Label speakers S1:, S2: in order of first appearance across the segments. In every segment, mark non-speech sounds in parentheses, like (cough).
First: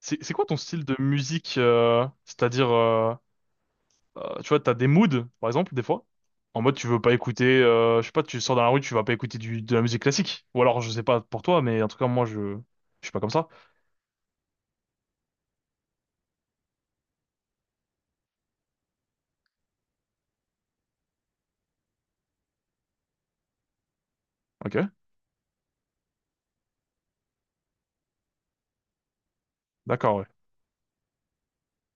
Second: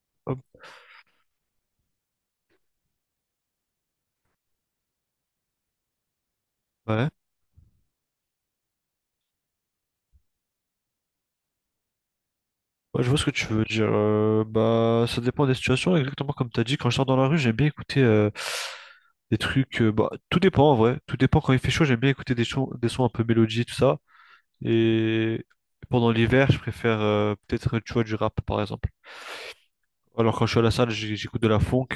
S1: C'est
S2: Hop,
S1: quoi ton style de musique, c'est-à-dire tu vois, t'as des moods par exemple. Des fois en mode tu veux
S2: ouais.
S1: pas écouter, je sais pas, tu sors dans la rue, tu vas pas écouter de la musique classique, ou alors je sais pas pour toi, mais en tout cas moi je
S2: Ouais,
S1: je
S2: je
S1: suis
S2: vois
S1: pas
S2: ce que
S1: comme
S2: tu
S1: ça.
S2: veux dire. Bah, ça dépend des situations. Exactement comme tu as dit, quand je sors dans la rue, j'aime bien écouter des trucs. Bah, tout dépend en vrai. Tout dépend quand il fait chaud, j'aime bien écouter des sons un peu mélodie, tout ça.
S1: Ok.
S2: Et pendant l'hiver, je préfère peut-être, tu vois, du rap par exemple.
S1: D'accord, ouais.
S2: Alors quand je suis à la salle, j'écoute de la funk.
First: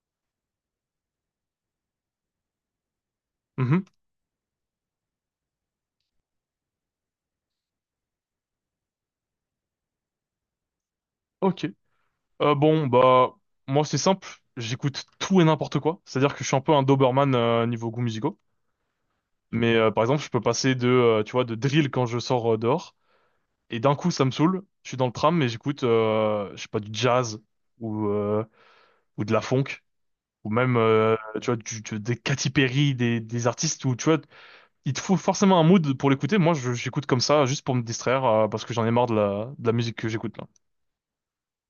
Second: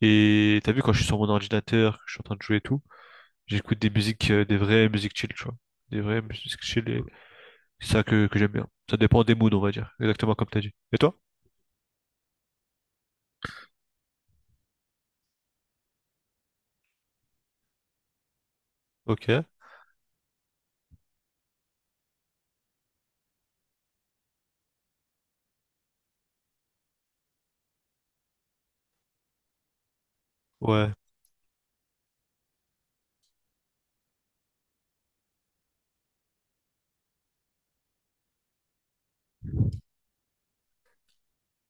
S2: Et t'as vu, quand je suis sur mon ordinateur, que je suis en train de jouer et tout, j'écoute
S1: Mhm.
S2: des musiques, des vraies musiques chill, tu vois. Des vraies musiques chill, et c'est ça que j'aime bien. Ça dépend des moods, on va dire. Exactement comme t'as dit. Et toi?
S1: Ok. Bon bah moi c'est simple, j'écoute tout et n'importe quoi. C'est-à-dire que je suis un peu un Doberman, niveau goût musicaux.
S2: Ok.
S1: Mais par exemple je peux passer de, tu vois, de drill quand je sors dehors. Et d'un coup, ça me saoule. Je suis dans le tram, mais j'écoute, je sais pas, du jazz ou euh, ou de la funk, ou même,
S2: Ouais,
S1: tu vois, des Katy Perry, des artistes où, tu vois, il te faut forcément un mood pour l'écouter. Moi, j'écoute comme ça, juste pour me distraire, parce que j'en ai marre de la musique que j'écoute là.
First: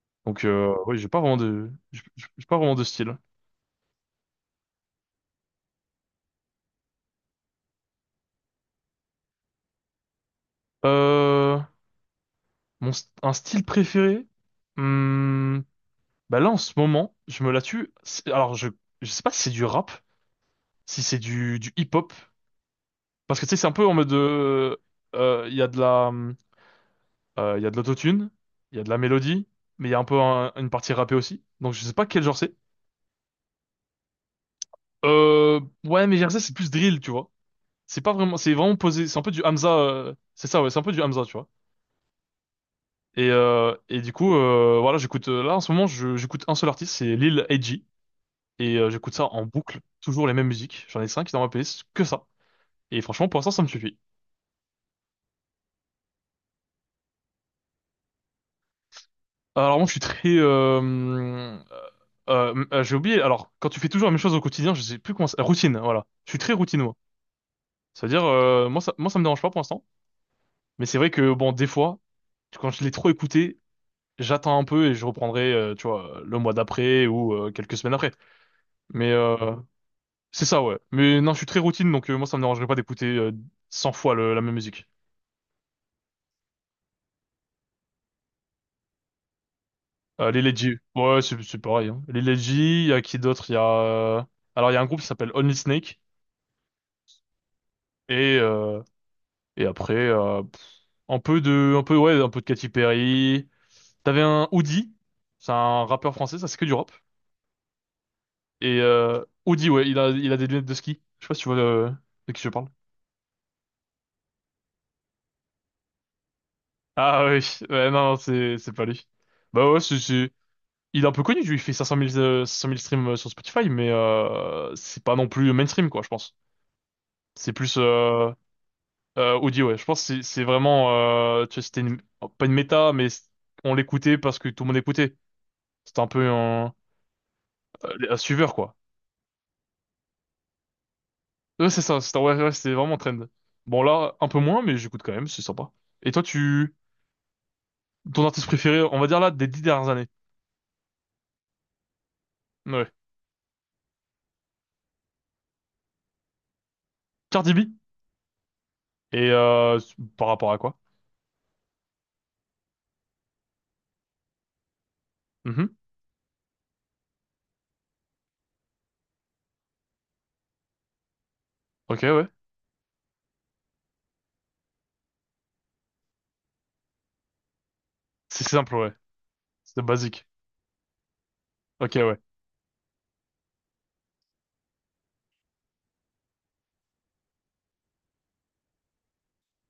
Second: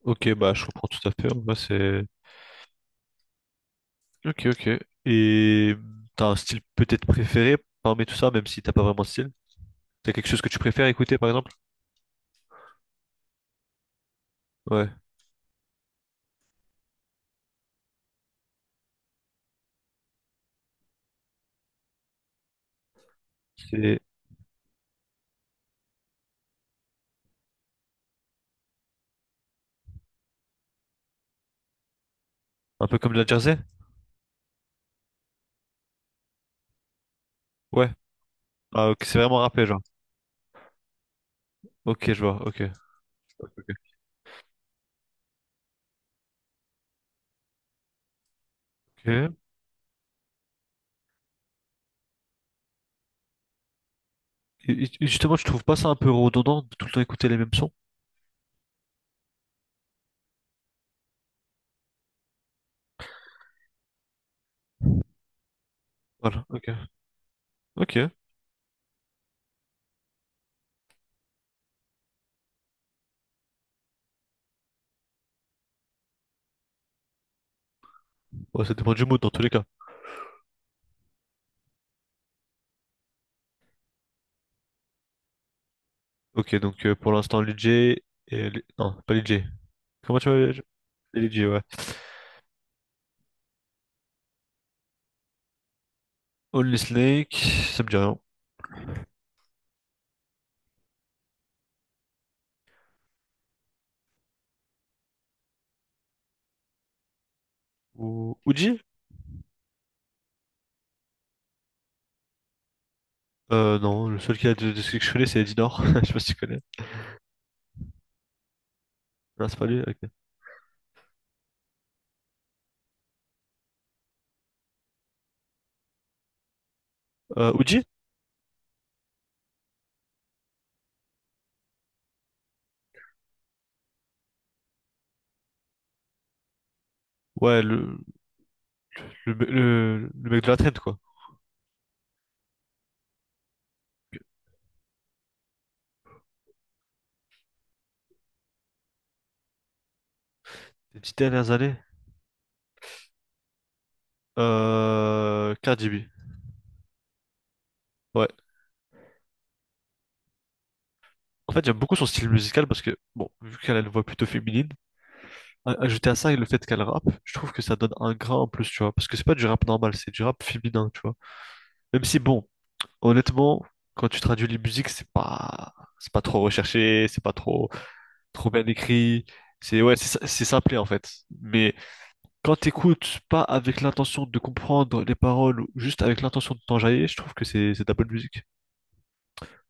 S2: ok,
S1: Donc,
S2: bah je comprends
S1: oui,
S2: tout
S1: j'ai
S2: à
S1: pas
S2: fait.
S1: vraiment
S2: En vrai,
S1: de, j'ai
S2: c'est.
S1: j'ai pas vraiment de style.
S2: Ok, ok. Et t'as un style peut-être préféré parmi tout ça, même si t'as pas vraiment de style? T'as quelque chose que tu préfères écouter, par exemple?
S1: Euh, un style préféré.
S2: Ouais.
S1: Hmm, bah là, en ce moment, je me la tue. Alors, je sais pas si c'est du rap, si c'est du hip-hop. Parce que tu sais, c'est un peu en
S2: C'est
S1: mode de, il y a de la, il y a de l'autotune, il y a de la mélodie, mais il y a un peu une partie rappée aussi. Donc je sais pas quel genre c'est.
S2: un peu comme de la jersey?
S1: Euh, ouais, mais Jersey c'est plus drill, tu vois.
S2: Ouais.
S1: C'est pas vraiment, c'est vraiment
S2: Ah, ok,
S1: posé,
S2: c'est
S1: c'est un peu
S2: vraiment
S1: du
S2: rappé,
S1: Hamza,
S2: genre.
S1: c'est ça, ouais, c'est un peu du Hamza, tu vois.
S2: Ok, je vois, ok. Ok.
S1: Et du coup, voilà, j'écoute, là en ce moment, j'écoute un seul artiste, c'est Lil Edgy, et j'écoute ça
S2: Ok.
S1: en boucle, toujours les mêmes musiques. J'en ai cinq dans ma playlist, que ça. Et franchement, pour l'instant, ça me suffit.
S2: Et justement, je trouve pas ça un peu redondant de tout le temps écouter les mêmes sons?
S1: Alors moi je suis très j'ai oublié. Alors quand tu fais toujours la même chose au quotidien, je sais plus comment routine, voilà, je suis
S2: Voilà,
S1: très
S2: ok.
S1: routine moi.
S2: Ok.
S1: C'est-à-dire, moi ça me dérange pas pour l'instant, mais c'est vrai que bon, des fois, quand je l'ai trop écouté, j'attends un peu et je reprendrai, tu vois, le mois d'après ou quelques semaines après.
S2: Bon, ça dépend du
S1: Mais
S2: mood dans tous les cas.
S1: c'est ça, ouais. Mais non, je suis très routine, donc moi ça me dérangerait pas d'écouter, 100 fois la même musique.
S2: Ok, donc pour l'instant, Lidj et. Non, pas Lidj. Comment tu
S1: Les
S2: vas?
S1: Ledji, ouais,
S2: Lidj,
S1: c'est
S2: ouais.
S1: pareil, hein. Les Ledji, il y a qui d'autre, il y a alors il y a un groupe qui s'appelle Only Snake,
S2: Only Snake, ça me dit rien.
S1: et et après, un peu de, un peu, ouais, un peu de Katy Perry. T'avais un Oudi, c'est un rappeur français, ça c'est que du rap.
S2: Uji?
S1: Et Oudi, ouais, il a des lunettes de ski. Je sais pas si tu vois, de qui je parle.
S2: Non, le seul qui a de ce que je connais, c'est Eddie Nord. (laughs) Je sais pas si tu connais.
S1: Ah oui, (laughs) ouais, non, non, c'est pas lui.
S2: Non, c'est pas
S1: Bah
S2: lui,
S1: ouais,
S2: ok.
S1: il est un peu connu, lui, il fait 500 000, 500 000 streams, sur Spotify, mais c'est pas non plus mainstream, quoi, je pense. C'est plus
S2: Uji?
S1: Oudi, ouais. Je pense que c'est vraiment, tu vois, pas une méta, mais on l'écoutait parce que tout le monde écoutait. C'était un peu
S2: Ouais,
S1: un suiveur, quoi.
S2: le, me- le, le mec de la trend, quoi.
S1: Ouais, c'est ça, Star Wars, ouais, c'était vraiment trend. Bon, là, un peu moins, mais j'écoute quand même, c'est sympa. Et toi, tu, ton artiste préféré, on va dire là, des dix dernières années.
S2: Les 10 dernières années.
S1: Ouais.
S2: Cardi B.
S1: Cardi B.
S2: Ouais.
S1: Et par rapport à quoi?
S2: En fait, j'aime beaucoup son style musical parce que, bon, vu qu'elle a une voix plutôt féminine,
S1: Mhm.
S2: ajouter à ça le fait qu'elle rappe, je trouve que ça donne un grain en plus, tu vois. Parce que c'est pas du rap normal, c'est du rap féminin, tu vois.
S1: Ok,
S2: Même si,
S1: ouais.
S2: bon, honnêtement, quand tu traduis les musiques, c'est pas trop recherché, c'est pas trop.
S1: C'est
S2: Trop bien
S1: simple, ouais.
S2: écrit. C'est
S1: C'est
S2: ouais, c'est
S1: basique.
S2: c'est simplé en fait. Mais
S1: Ok, ouais.
S2: quand t'écoutes pas avec l'intention de comprendre les paroles, ou juste avec l'intention de t'enjailler, je trouve que c'est de la bonne musique.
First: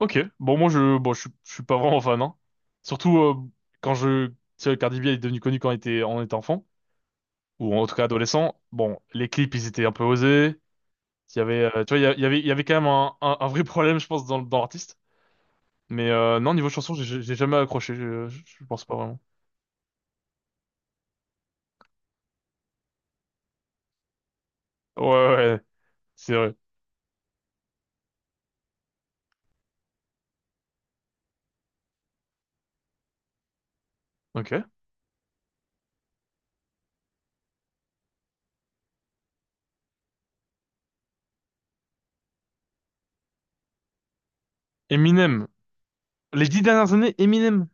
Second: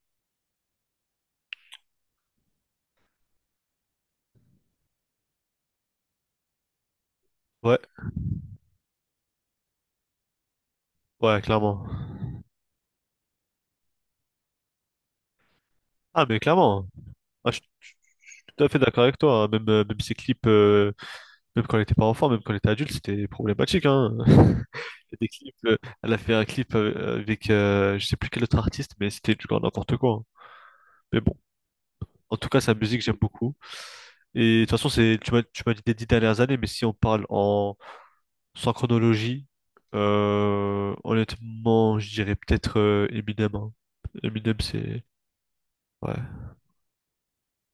S1: Ok. Bon, moi, je, bon, je suis je suis pas vraiment fan, hein. Surtout, quand je, tu sais, Cardi B est devenu connu quand on était enfant. Ou
S2: Ouais,
S1: en tout cas adolescent. Bon, les clips, ils étaient un peu osés. Il
S2: ouais,
S1: y avait,
S2: clairement.
S1: tu vois, il y avait quand même un vrai problème, je pense, dans l'artiste. Mais
S2: Ah mais
S1: non, niveau
S2: clairement.
S1: chanson,
S2: Ah, je
S1: jamais
S2: suis
S1: accroché, je,
S2: tout
S1: je
S2: à fait
S1: pense pas
S2: d'accord avec
S1: vraiment.
S2: toi, hein. Même même ces clips, même quand elle était pas enfant, même quand elle était adulte, c'était problématique, hein. (laughs) Il
S1: Ouais,
S2: y a des
S1: ouais,
S2: clips,
S1: ouais,
S2: elle a fait
S1: c'est
S2: un
S1: vrai.
S2: clip avec je sais plus quel autre artiste, mais c'était du grand n'importe quoi, hein. Mais bon. En tout cas, sa musique, j'aime beaucoup. Et de
S1: Ok.
S2: toute façon, c'est, tu m'as dit des 10 dernières années, mais si on parle sans chronologie, honnêtement, je dirais peut-être Eminem, hein. Eminem, c'est.
S1: Eminem.
S2: Ouais.
S1: Les dix dernières années, Eminem.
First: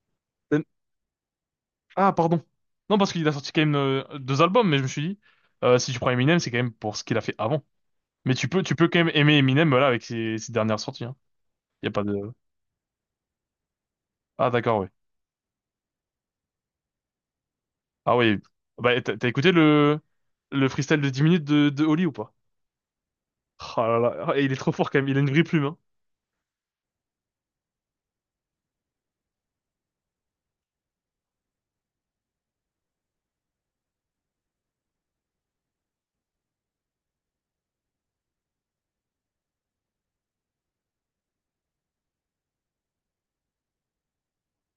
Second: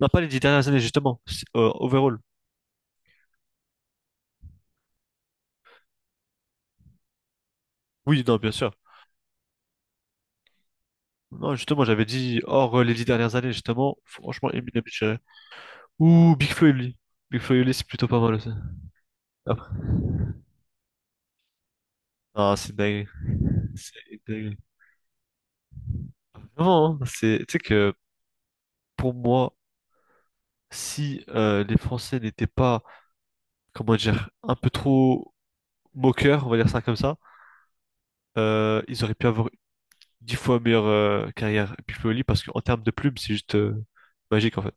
S2: Non, pas les 10
S1: Euh,
S2: dernières années, justement,
S1: Ah,
S2: overall.
S1: pardon. Non, parce qu'il a sorti quand même deux albums, mais je me suis dit, si tu prends Eminem, c'est quand même pour ce qu'il a fait avant.
S2: Oui,
S1: Mais
S2: non, bien sûr.
S1: tu peux quand même aimer Eminem, voilà, avec ses, ses dernières sorties. Hein.
S2: Non, justement,
S1: Y a pas
S2: j'avais
S1: de…
S2: dit hors les 10 dernières années, justement. Franchement,
S1: Ah, d'accord,
S2: Eminem,
S1: ouais.
S2: je dirais. Ou Big Flo et Oli. Big Flo et Oli, c'est plutôt
S1: Ah,
S2: pas mal
S1: ouais.
S2: aussi.
S1: Bah, t'as écouté
S2: Après.
S1: le freestyle de 10 minutes de Oli ou pas?
S2: Ah, c'est dingue.
S1: Oh là
S2: C'est
S1: là, et il est
S2: dingue.
S1: trop fort quand même, il a une vraie plume, hein.
S2: Vraiment, hein, c'est. Tu sais que pour moi. Si les Français n'étaient pas, comment dire, un peu trop moqueurs, on va dire ça comme ça, ils auraient pu avoir 10 fois meilleure carrière Pioli parce qu'en termes de plumes, c'est juste magique en fait.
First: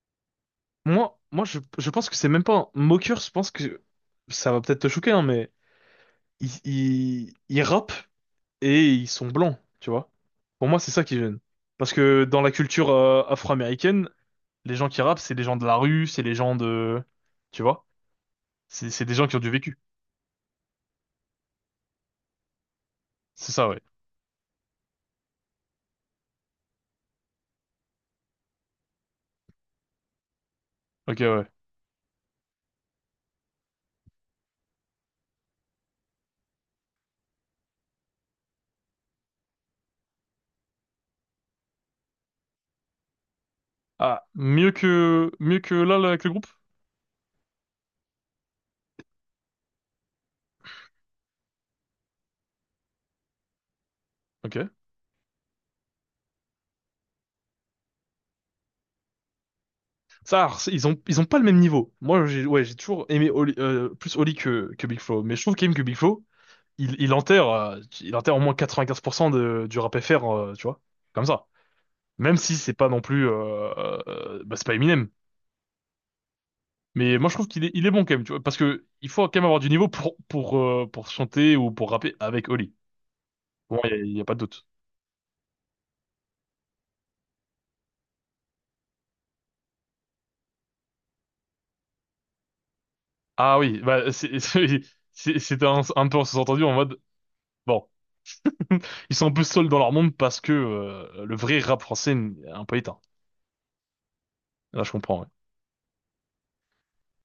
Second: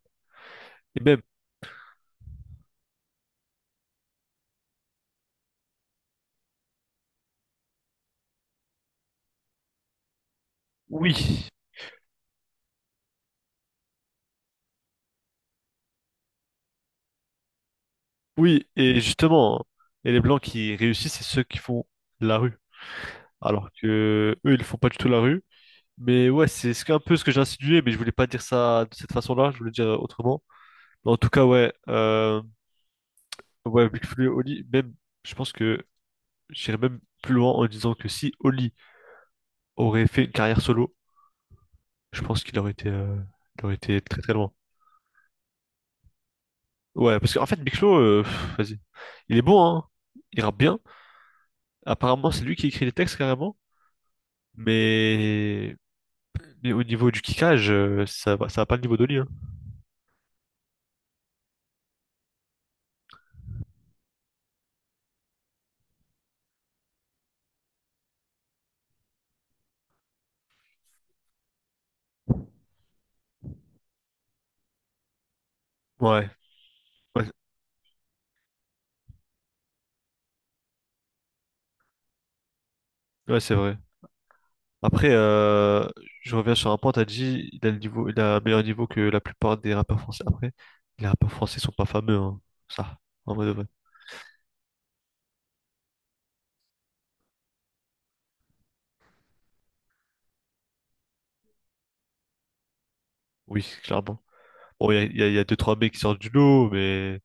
S2: Et
S1: Moi,
S2: même,
S1: je pense que c'est même pas un moqueur, je pense que ça va peut-être te choquer, hein, mais ils rappent et ils sont blancs, tu vois. Pour moi, c'est ça qui gêne.
S2: oui,
S1: Parce que dans la culture, afro-américaine, les gens qui rappent, c'est les gens de la rue, c'est les gens de… Tu vois?
S2: oui,
S1: C'est
S2: et
S1: c'est des gens qui ont du
S2: justement,
S1: vécu.
S2: et les Blancs qui réussissent, c'est ceux qui font la rue.
S1: C'est ça,
S2: Alors
S1: ouais.
S2: que eux, ils font pas du tout la rue. Mais ouais, un peu ce que j'ai insinué, mais je voulais pas dire ça de cette façon-là, je voulais dire autrement. Mais en
S1: Ok,
S2: tout cas,
S1: ouais.
S2: ouais, ouais, Big Flo et Oli, même, je pense que j'irais même plus loin en disant que si Oli aurait fait une carrière solo, je pense qu'il aurait été, il aurait été très
S1: Ah,
S2: très loin.
S1: mieux que là, là, avec le groupe?
S2: Ouais, parce qu'en fait, Big Flo, vas-y. Il est bon, hein. Il rappe bien. Apparemment, c'est lui qui écrit les textes carrément.
S1: Ok.
S2: Mais, mais au niveau du kickage, ça va pas le niveau d'Oli, hein.
S1: Ça, alors, ils ont pas le même niveau. Moi, j'ai, ouais, j'ai toujours aimé plus Oli que Big Flo, mais je trouve quand même que Big Flo, il enterre au moins 95% de, du rap FR, tu vois, comme ça. Même si c'est pas non plus, bah, c'est pas Eminem.
S2: Ouais,
S1: Mais
S2: ouais,
S1: moi je trouve qu'il est, il est bon quand même, tu vois, parce que il faut quand même avoir du niveau pour pour chanter ou pour rapper avec Oli.
S2: ouais, c'est vrai.
S1: Bon, il y a il y a pas de doute.
S2: Après, je reviens sur un point, t'as dit, il a le niveau, il a un meilleur niveau que la plupart des rappeurs français. Après, les rappeurs français sont pas fameux, hein, ça, en mode
S1: Ah
S2: vrai.
S1: oui, bah c'est (laughs) c'était un peu en sous-entendu en mode bon, ils sont un peu seuls dans leur monde, parce que le vrai rap français est un peu éteint.
S2: Oui, clairement.
S1: Là
S2: Bon,
S1: je
S2: il y a, il
S1: comprends,
S2: y a-
S1: ouais.
S2: il y a deux, trois mecs qui sortent du lot, mais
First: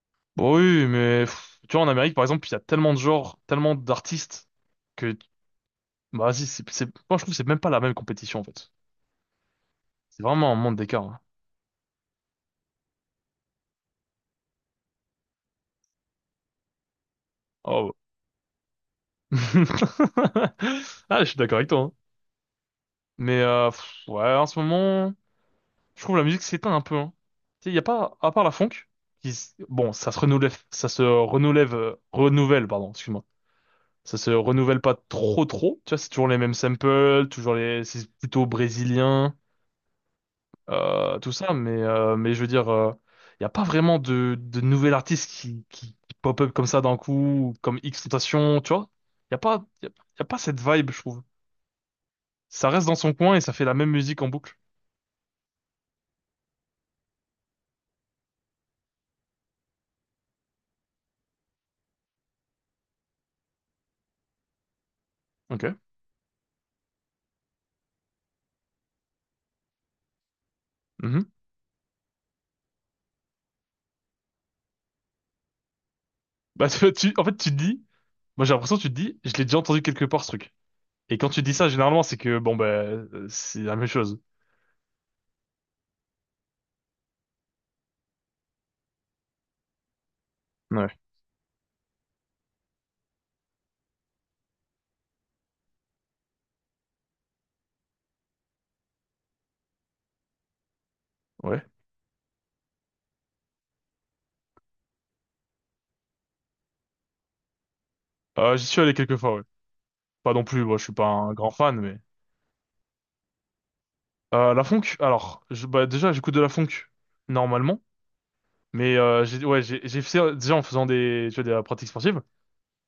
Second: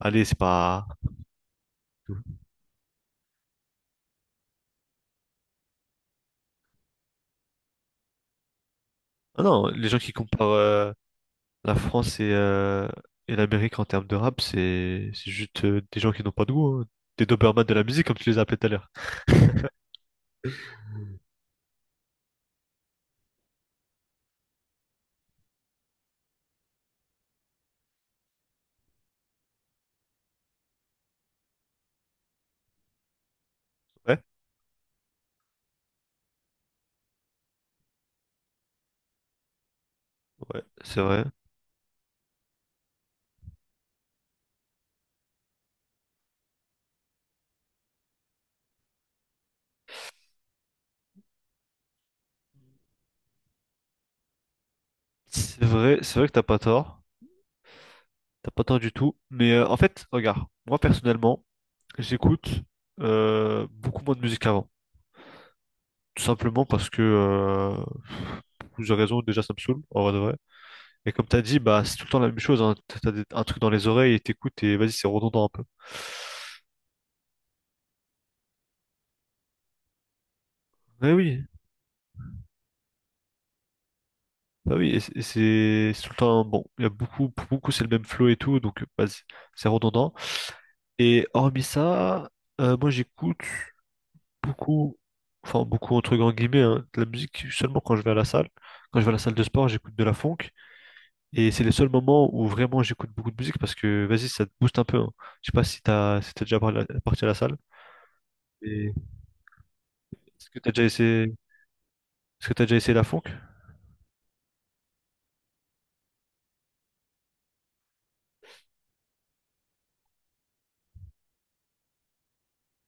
S2: allez, c'est
S1: Bon oui,
S2: pas.
S1: mais pff, tu vois en Amérique par exemple, il y a tellement de genres, tellement d'artistes que… Bah, vas-y, moi, je trouve que c'est même pas la même compétition, en fait.
S2: Ah non, les gens qui
S1: C'est
S2: comparent
S1: vraiment un monde d'écart, hein.
S2: la France et l'Amérique en termes de rap, c'est c'est juste des gens qui n'ont pas de goût, hein. Des Dobermans de la
S1: Oh.
S2: musique, comme tu les as appelés tout à l'heure.
S1: (laughs) Ah, je suis d'accord avec toi, hein. Mais, pff, ouais, en ce moment, je trouve la musique s'éteint un peu. Hein. Tu sais, il y a pas, à part la funk, bon, ça se renouvelle, renouvelle, pardon, excuse-moi. Ça
S2: Ouais,
S1: se renouvelle pas trop, trop. Tu vois, c'est toujours les mêmes samples, toujours c'est plutôt brésilien.
S2: ouais, c'est vrai.
S1: Tout ça, mais je veux dire, il n'y a pas vraiment de nouvel artiste qui, qui pop-up comme ça d'un coup, comme X-Tentation, tu vois? Il n'y a pas, y a pas cette vibe, je trouve. Ça reste dans son coin et ça fait la même musique en boucle.
S2: C'est vrai, c'est vrai que t'as pas tort. T'as pas tort du tout. Mais en fait, regarde, moi personnellement, j'écoute beaucoup moins de musique qu'avant.
S1: Ok.
S2: Tout simplement parce que pour plusieurs raisons, déjà ça me saoule, en vrai de vrai. Et comme
S1: Mhm.
S2: t'as dit, bah c'est tout le temps la même chose, hein. Un truc dans les oreilles et t'écoutes et vas-y, c'est redondant un peu.
S1: Bah, en fait, tu te dis, moi j'ai l'impression que tu te dis, je l'ai déjà entendu quelque part ce truc.
S2: Mais
S1: Et quand tu
S2: oui,
S1: dis ça, généralement, c'est que, bon, bah, c'est la même chose.
S2: bah oui, c'est tout le temps bon, il y a beaucoup, pour beaucoup c'est le même flow et tout, donc vas-y, c'est redondant.
S1: Ouais.
S2: Et hormis ça, moi j'écoute beaucoup, enfin beaucoup entre grands guillemets, hein, de la musique seulement quand je vais à la salle. Quand je vais à la salle de sport, j'écoute de la funk. Et
S1: Ouais.
S2: c'est les seuls moments où vraiment j'écoute beaucoup de musique parce que vas-y, ça te booste un peu, hein. Je sais pas si t'as si t'es déjà parti à la salle.
S1: J'y suis
S2: Et
S1: allé quelques fois, ouais. Pas non
S2: est-ce que
S1: plus,
S2: t'as
S1: moi
S2: déjà
S1: je suis pas un
S2: essayé,
S1: grand fan, mais…
S2: est-ce que t'as déjà essayé, la funk?
S1: La funk, alors, je, bah, déjà j'écoute de la funk, normalement. Mais j'ai ouais, j'ai fait déjà en faisant des, tu vois, de la pratique sportive,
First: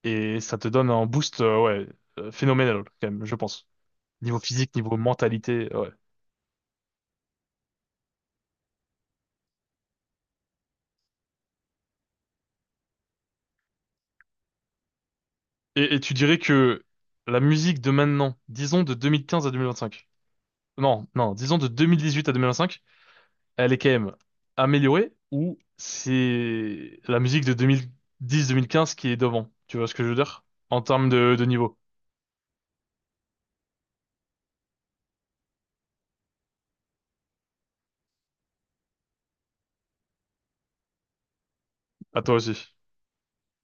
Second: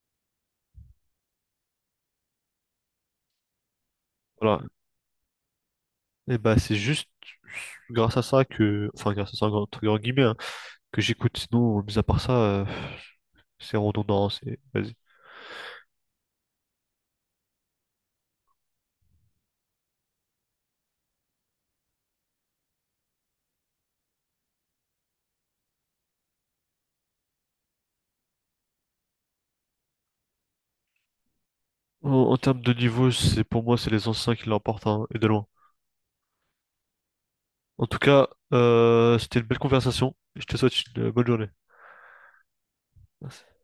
S1: et ça te donne un boost, ouais, phénoménal quand même, je pense. Niveau
S2: Voilà.
S1: physique, niveau mentalité, ouais.
S2: Et bah c'est juste grâce à ça que, enfin grâce à ça entre grands guillemets, hein, que j'écoute. Sinon, mis à part ça, c'est redondant, c'est. Vas-y.
S1: Et tu dirais que la musique de maintenant, disons de 2015 à 2025. Non, non, disons de 2018 à 2025, elle est quand même améliorée, ou c'est la musique de 2010-2015 qui est devant. Tu vois ce que je veux dire? En termes de niveau.
S2: En, en termes de niveau, c'est pour moi, c'est les anciens qui l'emportent, hein, et de loin. En tout cas, c'était une belle conversation. Je te souhaite une bonne journée.
S1: À toi aussi.
S2: Merci.